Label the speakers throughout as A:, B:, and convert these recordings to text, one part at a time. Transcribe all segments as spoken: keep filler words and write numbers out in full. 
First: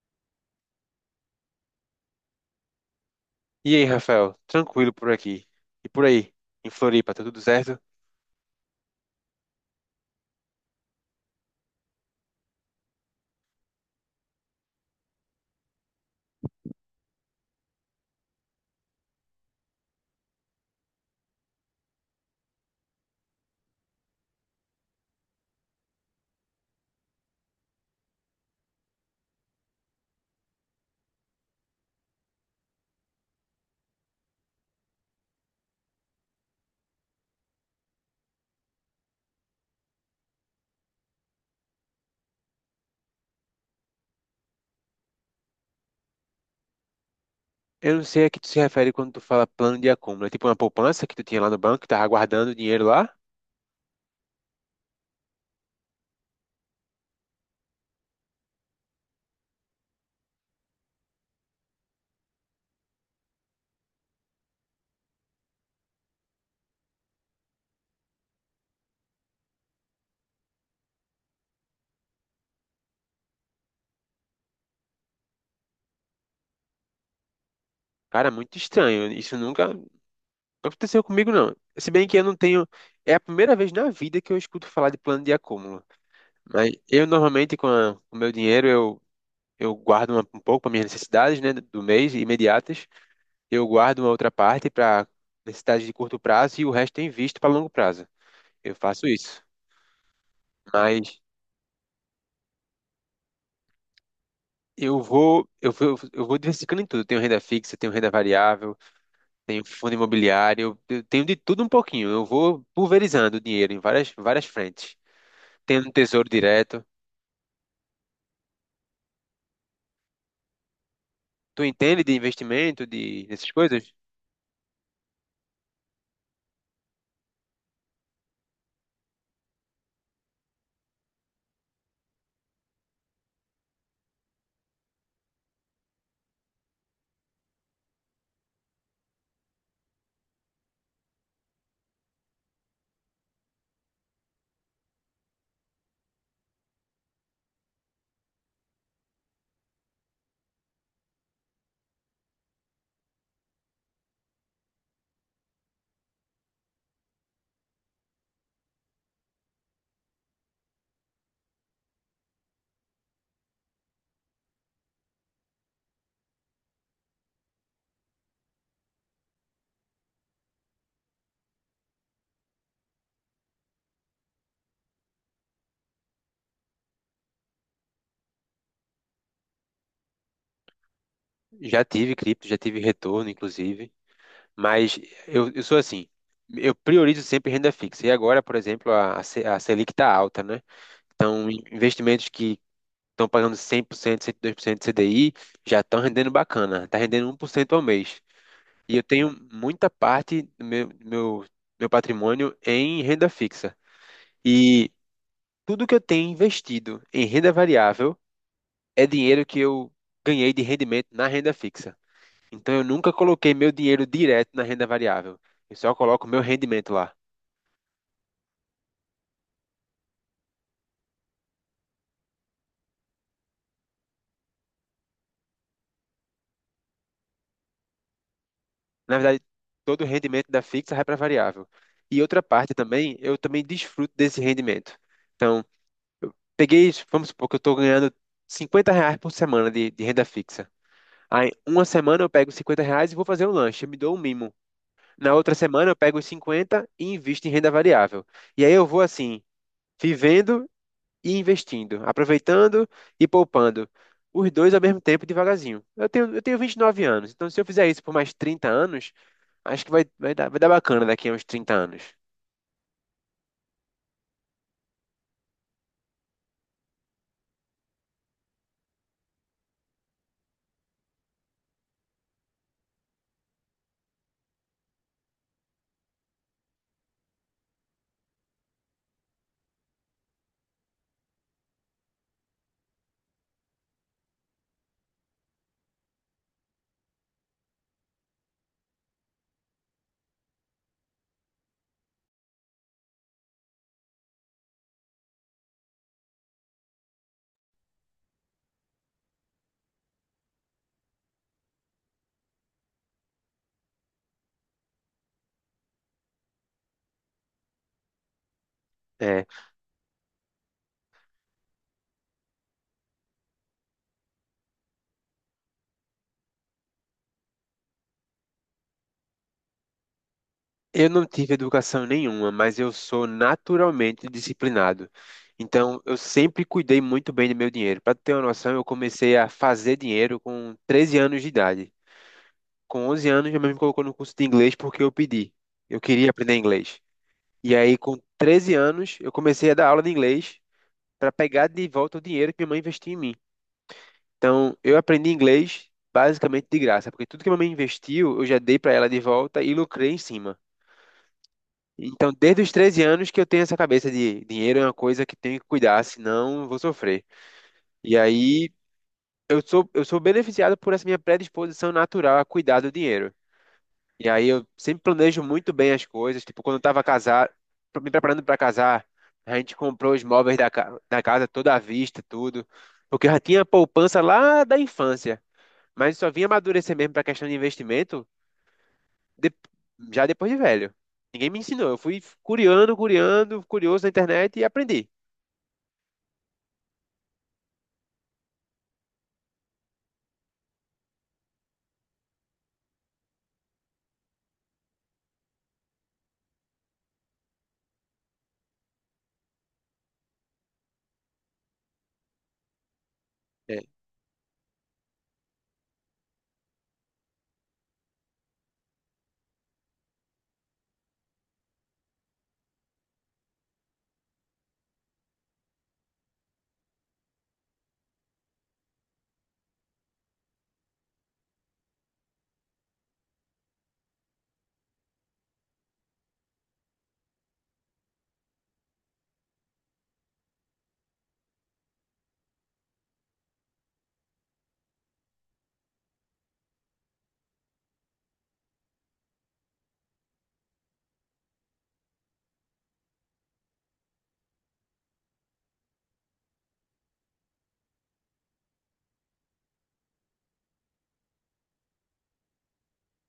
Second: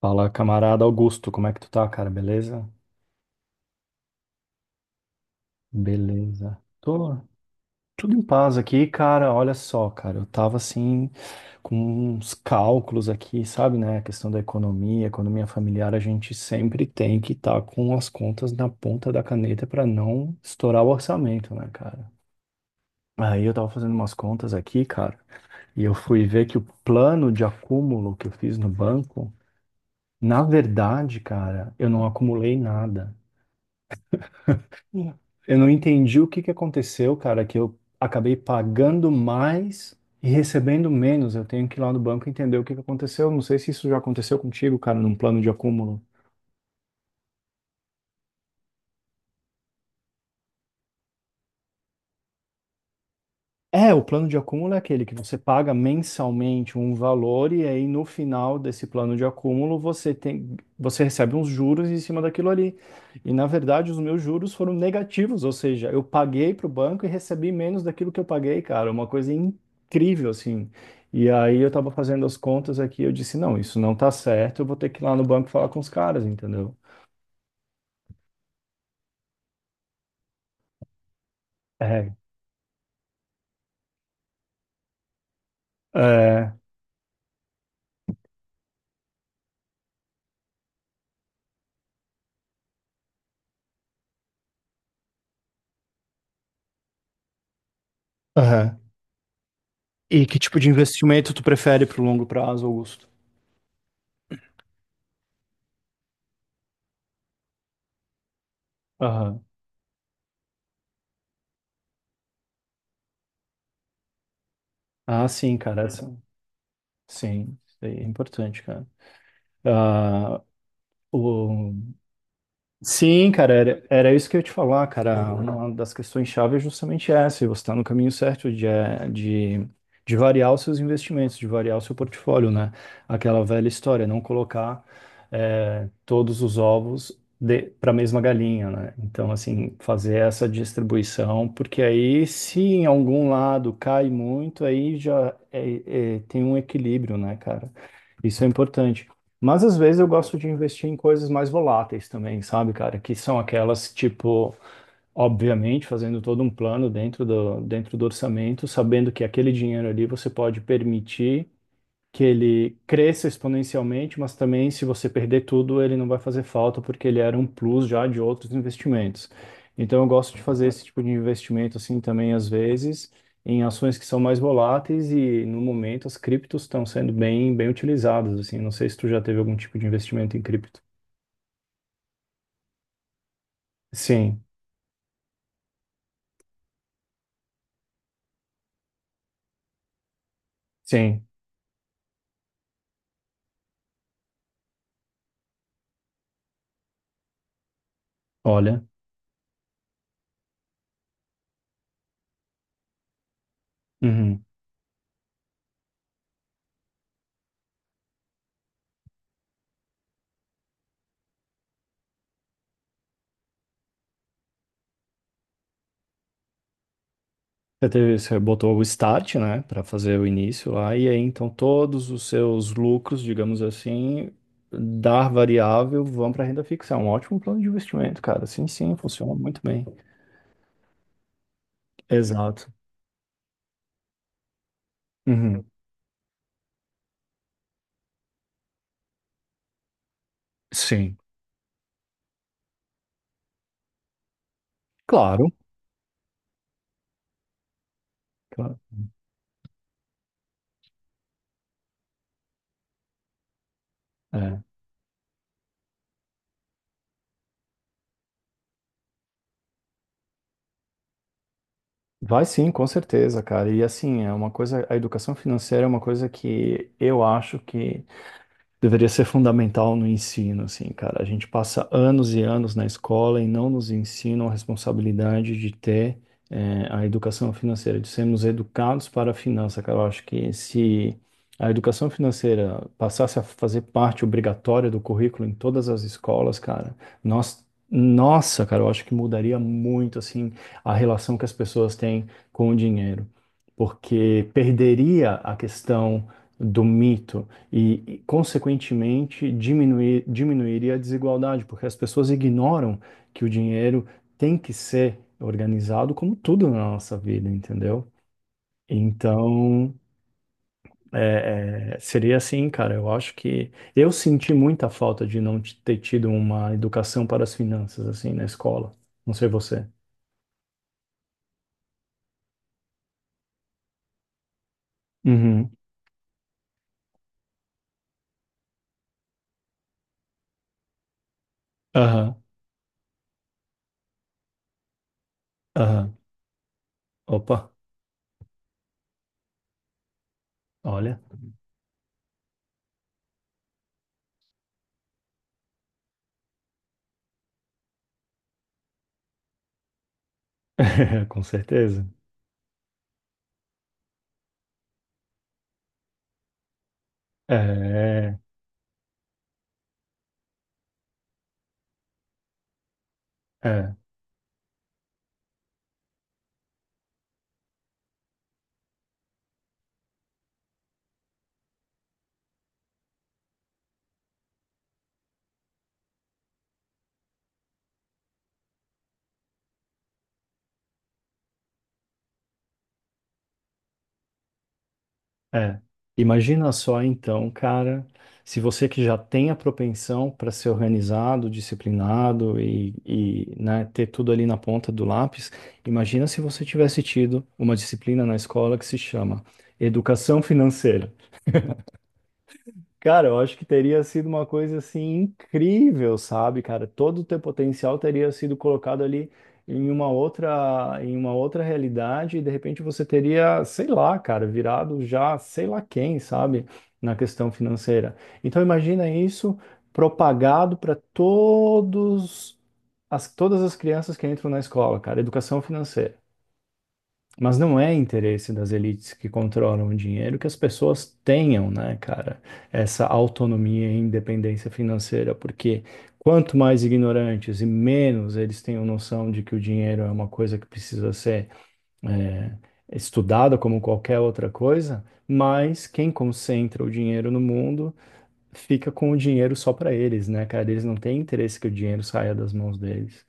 A: Fala, camarada Augusto, como é que tu tá, cara? Beleza?
B: E aí, Rafael, tranquilo por aqui. E por aí,
A: Beleza.
B: em Floripa,
A: Tô
B: tá tudo certo?
A: tudo em paz aqui, cara. Olha só, cara, eu tava assim com uns cálculos aqui, sabe, né? A questão da economia, economia familiar, a gente sempre tem que estar com as contas na ponta da caneta pra não estourar o orçamento, né, cara? Aí eu tava fazendo umas contas aqui, cara, e eu fui ver que o plano de acúmulo que eu fiz no banco, na verdade, cara, eu não acumulei nada. Uhum. Eu não entendi o que que aconteceu, cara, que eu acabei pagando mais e recebendo menos. Eu tenho que ir lá no banco entender o que que aconteceu. Não sei se isso já aconteceu contigo, cara, num plano de acúmulo.
B: Eu não sei a que tu se refere quando tu fala plano de acúmulo. É tipo uma poupança que tu tinha lá no banco, que tava guardando dinheiro lá?
A: É, o plano de acúmulo é aquele que você paga mensalmente um valor e aí no final desse plano de acúmulo você tem, você recebe uns juros em cima daquilo ali. E na verdade os meus juros foram negativos, ou seja, eu paguei para o banco e recebi menos daquilo que eu paguei, cara, é uma coisa incrível assim. E aí eu estava fazendo as contas aqui, eu disse, não, isso não tá certo, eu vou ter que ir lá no banco falar com os caras, entendeu?
B: Cara, é muito estranho. Isso nunca nunca aconteceu comigo, não. Se bem
A: É,
B: que eu não tenho. É a primeira vez na vida que eu escuto falar de plano de acúmulo.
A: é,
B: Mas eu normalmente, com a- o meu dinheiro, eu, eu guardo uma- um pouco para minhas necessidades, né, do mês, imediatas. Eu guardo uma outra parte para necessidades de curto prazo e o resto eu invisto para longo prazo. Eu
A: aham.
B: faço isso.
A: E que tipo de
B: Mas
A: investimento tu prefere para o longo prazo, Augusto?
B: eu vou, eu vou, eu vou diversificando em tudo. Eu tenho renda fixa, tenho renda variável, tenho fundo imobiliário, eu tenho de tudo um pouquinho. Eu vou pulverizando o dinheiro em várias, várias frentes.
A: Ah, sim,
B: Tenho
A: cara.
B: um
A: essa-
B: tesouro direto.
A: Sim, isso aí é importante, cara. Ah,
B: Tu
A: o,
B: entende de investimento, de
A: Sim,
B: dessas
A: cara, era,
B: coisas?
A: era isso que eu ia te falar, cara. Uma das questões chave é justamente essa. Você está no caminho certo de, eh, de, de variar os seus investimentos, de variar o seu portfólio, né? Aquela velha história, não colocar eh, todos os ovos para a mesma galinha, né? Então, assim, fazer essa distribuição, porque aí, se em algum lado cai muito, aí já eh, eh, tem um equilíbrio, né, cara? Isso é importante. Mas às vezes eu gosto de investir em coisas mais voláteis também, sabe, cara? Que são aquelas, tipo, obviamente, fazendo todo um plano dentro do, dentro do orçamento, sabendo que aquele dinheiro ali você pode permitir que ele cresça exponencialmente, mas também se você perder tudo, ele não vai fazer falta porque ele era um plus já de outros investimentos. Então eu gosto de fazer esse tipo de investimento assim também às vezes em ações que são mais voláteis e no momento as criptos estão sendo bem bem utilizadas assim. Não sei se tu já teve algum tipo de investimento em cripto.
B: Já tive cripto, já tive retorno, inclusive.
A: Sim,
B: Mas eu, eu sou assim. Eu priorizo sempre renda fixa. E agora, por exemplo, a, a Se- a Selic está alta, né?
A: sim.
B: Então, investimentos que estão pagando cem por cento, cento e dois por cento de C D I, já estão rendendo bacana, está rendendo um por cento ao mês.
A: Olha.
B: E eu tenho muita parte do meu, do meu, meu patrimônio em renda fixa.
A: Uhum.
B: E tudo que eu tenho investido em renda variável é dinheiro que eu ganhei de rendimento na renda fixa. Então eu nunca coloquei meu dinheiro direto na renda variável. Eu só coloco meu rendimento lá.
A: Você teve, você botou o start, né, para fazer o início lá, e aí então todos os seus lucros, digamos assim, da variável vão para renda fixa. É um ótimo plano de investimento, cara. Sim, sim,
B: Na
A: funciona
B: verdade,
A: muito bem.
B: todo o rendimento da fixa vai para variável. E outra
A: Exato.
B: parte também, eu também desfruto desse rendimento.
A: Uhum.
B: Então peguei, vamos supor que eu estou ganhando cinquenta reais por semana de, de renda fixa.
A: Sim.
B: Aí, uma semana eu pego cinquenta reais e vou fazer um lanche, me dou um mimo. Na
A: Claro,
B: outra semana eu pego os cinquenta e invisto em renda variável. E aí
A: claro.
B: eu vou assim, vivendo e investindo, aproveitando e poupando. Os
A: É.
B: dois ao mesmo tempo, devagarzinho. Eu tenho, eu tenho vinte e nove anos, então se eu fizer isso por mais trinta anos, acho que vai, vai dar, vai dar bacana daqui a uns trinta anos.
A: Vai sim, com certeza, cara. E assim, é uma coisa, a educação financeira é uma coisa que eu acho que deveria ser fundamental no ensino, assim, cara. A gente passa anos e anos na escola e não nos ensinam a responsabilidade de ter, eh, a educação financeira, de sermos educados para a finança, cara. Eu acho que se a educação financeira passasse a fazer parte obrigatória do currículo em todas as escolas, cara, nós Nossa, cara, eu acho que mudaria muito assim a relação que as pessoas têm com o dinheiro, porque perderia a questão do mito e, e, consequentemente, diminuir, diminuiria a desigualdade, porque as pessoas ignoram que o dinheiro tem que ser organizado como tudo na nossa vida, entendeu?
B: É.
A: Então, é, é, seria assim, cara. Eu acho que eu senti muita falta de não t- ter tido uma educação para as finanças, assim, na escola. Não sei você.
B: Eu não tive educação nenhuma, mas eu sou naturalmente disciplinado.
A: Uhum.
B: Então, eu sempre cuidei muito bem do meu dinheiro. Para ter uma noção, eu comecei a fazer dinheiro com treze anos de idade.
A: Aham,
B: Com onze anos, minha mãe me colocou no curso de inglês porque eu pedi. Eu
A: aham.
B: queria aprender inglês.
A: Opa,
B: E aí, com treze anos, eu comecei a dar aula de inglês
A: olha.
B: para pegar de volta o dinheiro que minha mãe investiu em mim. Então, eu aprendi inglês basicamente de graça, porque tudo que minha mãe investiu, eu já dei para ela de volta e lucrei em cima.
A: Com certeza.
B: Então, desde os treze anos que eu tenho essa cabeça de dinheiro é uma coisa que tenho que cuidar, senão eu vou sofrer. E
A: É,
B: aí eu sou, eu sou beneficiado por essa minha predisposição natural a cuidar do dinheiro.
A: é.
B: E aí eu sempre planejo muito bem as coisas. Tipo, quando eu estava casar, me preparando para casar, a gente comprou os móveis da, ca- da casa toda à vista, tudo. Porque eu já tinha poupança lá da infância. Mas só vinha amadurecer mesmo para a questão de investimento de- já depois de velho. Ninguém me ensinou. Eu fui curiando, curiando, curioso na internet e aprendi.
A: É. Imagina só então, cara, se você que já tem a propensão para ser organizado, disciplinado e, e, né, ter tudo ali na ponta do lápis, imagina se você tivesse tido uma disciplina na escola que se chama Educação Financeira. Cara, eu acho que
B: É,
A: teria sido uma coisa assim incrível, sabe, cara? Todo o teu potencial teria sido colocado ali em uma outra, em uma outra realidade e de repente você teria, sei lá, cara, virado já sei lá quem, sabe, na questão financeira. Então imagina isso propagado para todos as, todas as crianças que entram na escola, cara, educação financeira. Mas não é interesse das elites que controlam o dinheiro que as pessoas tenham, né, cara, essa autonomia e independência financeira, porque quanto mais ignorantes e menos eles tenham noção de que o dinheiro é uma coisa que precisa ser é, estudada como qualquer outra coisa, mais quem concentra o dinheiro no mundo fica com o dinheiro só para eles, né, cara? Eles não têm interesse que o dinheiro saia das mãos deles.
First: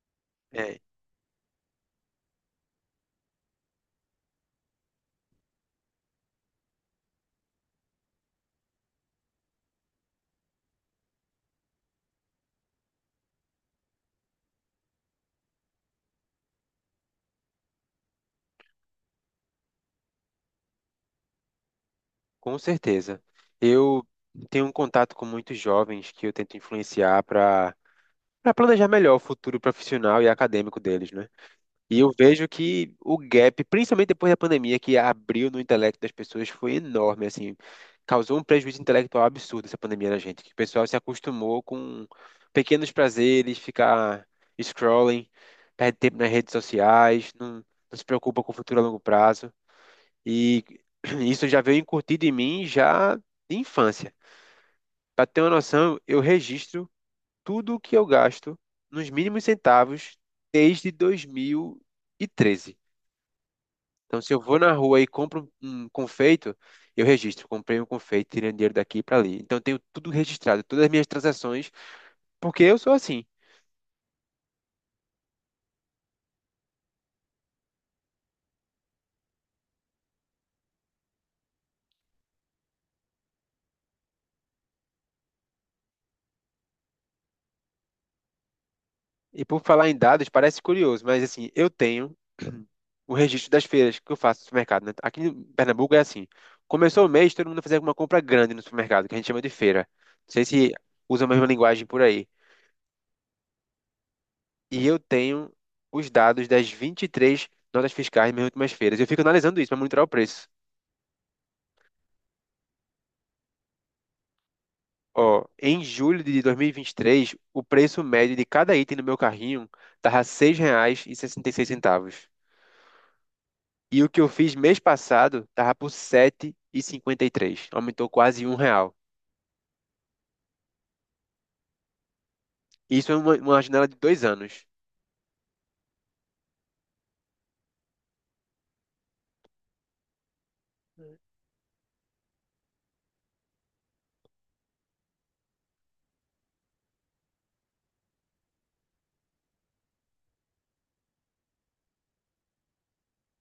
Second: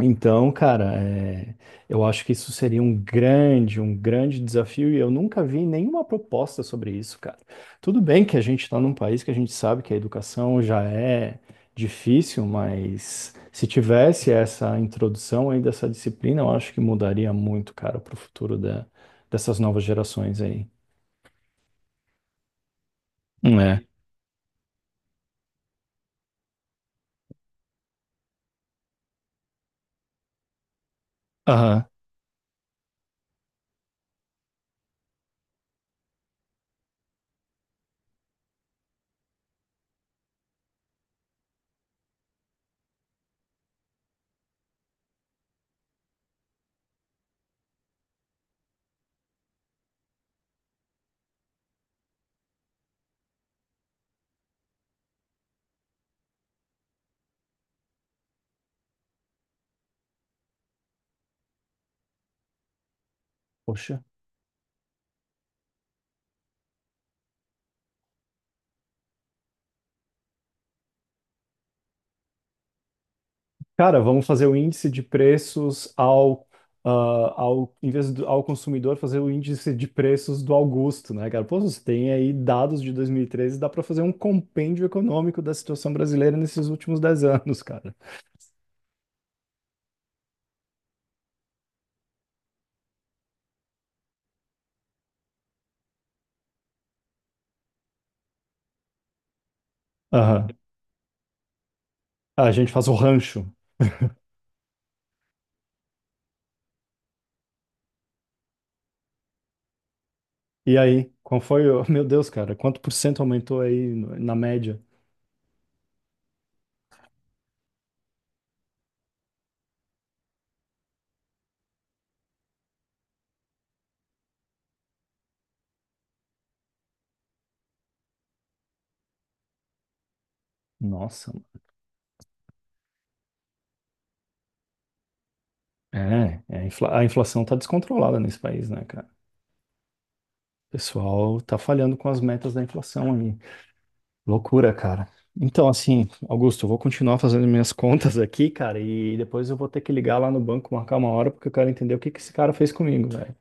A: Então,
B: é,
A: cara, é, eu acho que isso seria um grande, um grande desafio e eu nunca vi nenhuma proposta sobre isso, cara. Tudo bem que a gente está num país que a gente sabe que a educação já é difícil, mas se tivesse essa introdução aí dessa disciplina, eu acho que mudaria muito, cara, para o futuro da- dessas novas gerações aí.
B: com certeza.
A: É.
B: Eu tenho um contato com muitos jovens que eu tento influenciar para para planejar melhor o futuro profissional e acadêmico deles, né?
A: Aham.
B: E eu vejo que o gap, principalmente depois da pandemia, que abriu no intelecto das pessoas, foi enorme, assim, causou um prejuízo intelectual absurdo essa pandemia na gente, que o pessoal se acostumou com pequenos prazeres, ficar scrolling, perde tempo nas redes sociais, não, não se preocupa com o futuro a longo prazo, e isso já veio incutido em mim já de infância. Para ter uma noção, eu registro tudo o que eu gasto nos mínimos centavos desde dois mil e treze.
A: Poxa.
B: Então, se eu vou na rua e compro um um confeito, eu registro. Comprei um confeito, tirei o dinheiro daqui para ali. Então, eu tenho tudo registrado, todas as minhas transações, porque eu sou assim.
A: Cara, vamos fazer o índice de preços ao, ah, ao em vez do, ao consumidor, fazer o índice de preços do Augusto, né, cara? Pô, você tem aí dados de dois mil e treze. Dá para fazer um compêndio econômico da situação brasileira nesses últimos dez anos, cara.
B: E por falar em dados, parece curioso, mas assim, eu tenho o registro das feiras que eu faço no supermercado, né? Aqui em Pernambuco é assim. Começou o mês, todo mundo fazia uma compra grande no supermercado, que a gente chama de feira. Não sei
A: Aham.
B: se usa a mesma linguagem por aí.
A: Ah, a gente faz o rancho.
B: E eu tenho os dados das vinte e três notas fiscais das minhas últimas feiras. Eu fico analisando isso para monitorar o preço.
A: E aí, qual foi o... Meu Deus, cara, quanto por cento aumentou aí no- na média?
B: Ó, em julho de dois mil e vinte e três, o preço médio de cada item no meu carrinho tava R$ seis reais e sessenta e E seis centavos. E o que eu fiz mês passado tava por R$ sete e cinquenta e três. Aumentou quase um real.
A: Nossa, mano.
B: Isso é uma, uma janela de dois anos.
A: É, é, a infla- a inflação tá descontrolada nesse país, né, cara? O pessoal tá falhando com as metas da inflação. Loucura, cara. Então, assim, Augusto, eu vou continuar fazendo minhas contas aqui, cara, e depois eu vou ter que ligar lá no banco, marcar uma hora, porque eu quero entender o que que esse cara fez comigo, velho.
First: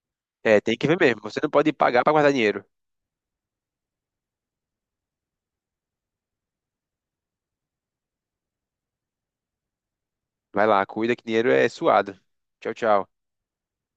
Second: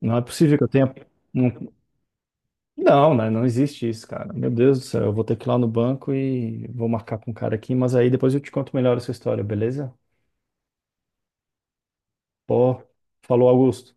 A: Não é possível
B: É,
A: que eu
B: tem que
A: tenha.
B: ver mesmo. Você não
A: Não,
B: pode pagar para guardar dinheiro.
A: não, né? Não existe isso, cara. Meu Deus do céu, eu vou ter que ir lá no banco e vou marcar com o cara aqui, mas aí depois eu te conto melhor essa história, beleza?
B: Vai lá, cuida que dinheiro é suado. Tchau,
A: Pô,
B: tchau.
A: falou, Augusto.